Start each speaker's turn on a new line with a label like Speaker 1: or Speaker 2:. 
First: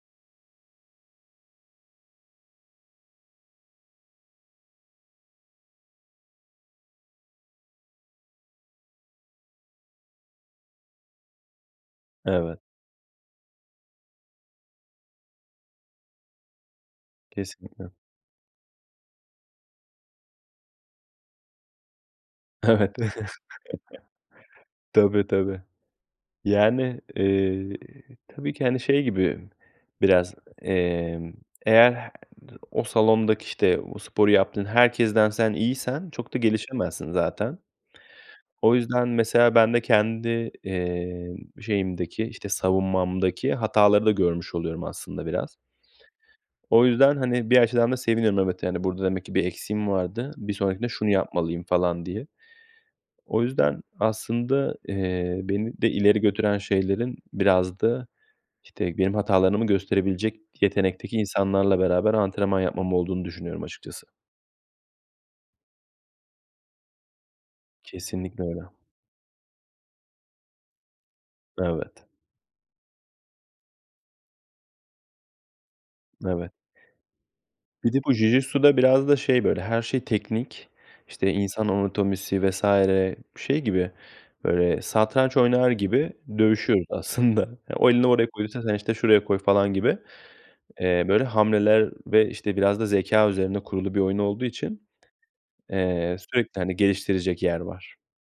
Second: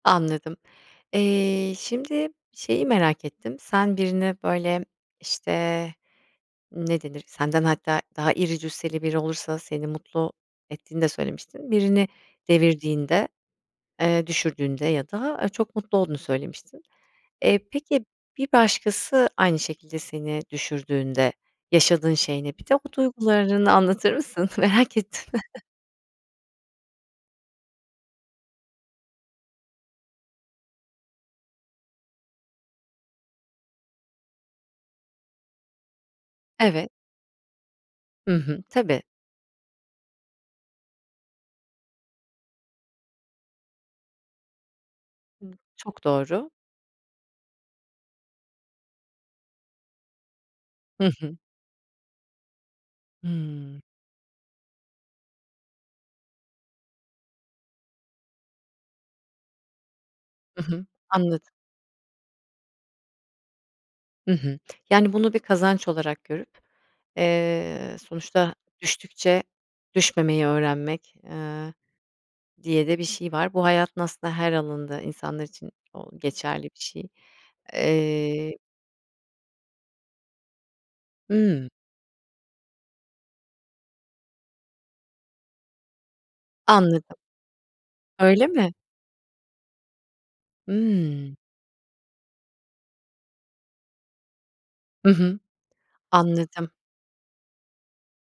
Speaker 1: Anladım. Eee, şimdi şeyi merak ettim; sen birini böyle, işte, ne denir? Senden hatta daha iri cüsseli biri olursa seni mutlu ettiğini de söylemiştin. Birini
Speaker 2: Evet.
Speaker 1: devirdiğinde, eee, düşürdüğünde ya da, aaa, çok mutlu olduğunu söylemiştin. Eee,
Speaker 2: Kesinlikle.
Speaker 1: peki bir başkası aynı şekilde seni düşürdüğünde yaşadığın şey ne? Bir de bu
Speaker 2: Evet.
Speaker 1: duygularını anlatır mısın? Merak ettim.
Speaker 2: Tabii, tabii. Yani, eee, tabii ki, hani, şey gibi biraz, emm, eğer he o salondaki, işte, o sporu yaptığın herkesten sen iyiysen çok da
Speaker 1: Evet.
Speaker 2: gelişemezsin zaten.
Speaker 1: Hı hı.
Speaker 2: O
Speaker 1: Tabii.
Speaker 2: yüzden mesela ben de kendi, eee, şeyimdeki, işte, savunmamdaki hataları da görmüş oluyorum aslında biraz.
Speaker 1: Çok doğru.
Speaker 2: O yüzden, hani, bir açıdan da seviniyorum. Evet, yani, "Burada demek ki bir eksiğim vardı, bir sonrakinde
Speaker 1: Hı
Speaker 2: şunu
Speaker 1: hı.
Speaker 2: yapmalıyım." falan diye. O
Speaker 1: Hıı.
Speaker 2: yüzden aslında, eee, beni de ileri götüren şeylerin biraz da, işte, benim hatalarımı gösterebilecek
Speaker 1: I hı.
Speaker 2: yetenekteki
Speaker 1: Anladı
Speaker 2: insanlarla beraber antrenman yapmam olduğunu düşünüyorum açıkçası.
Speaker 1: Hı hı. Yani, bunu bir kazanç olarak görüp, eee,
Speaker 2: Kesinlikle
Speaker 1: sonuçta
Speaker 2: öyle.
Speaker 1: düştükçe düşmemeyi öğrenmek, eee,
Speaker 2: Evet.
Speaker 1: diye de bir şey var. Bu hayatın aslında her alanında insanlar için o
Speaker 2: Evet.
Speaker 1: geçerli bir şey.
Speaker 2: Bir de bu Jiu
Speaker 1: Eee
Speaker 2: Jitsu'da biraz da şey böyle her şey teknik. İşte, insan
Speaker 1: Hıı.
Speaker 2: anatomisi vs. şey gibi, böyle, satranç oynar gibi dövüşüyoruz
Speaker 1: Anladım.
Speaker 2: aslında. Ya, o elini oraya
Speaker 1: Öyle
Speaker 2: koyduysan
Speaker 1: mi?
Speaker 2: sen, işte, şuraya koy falan gibi, eee, böyle
Speaker 1: Hıı.
Speaker 2: hamleler ve, işte, biraz da zekâ üzerine kurulu bir oyun olduğu için,
Speaker 1: Hı hı,
Speaker 2: eee, sürekli,
Speaker 1: anladım.
Speaker 2: hani, geliştirecek yer var.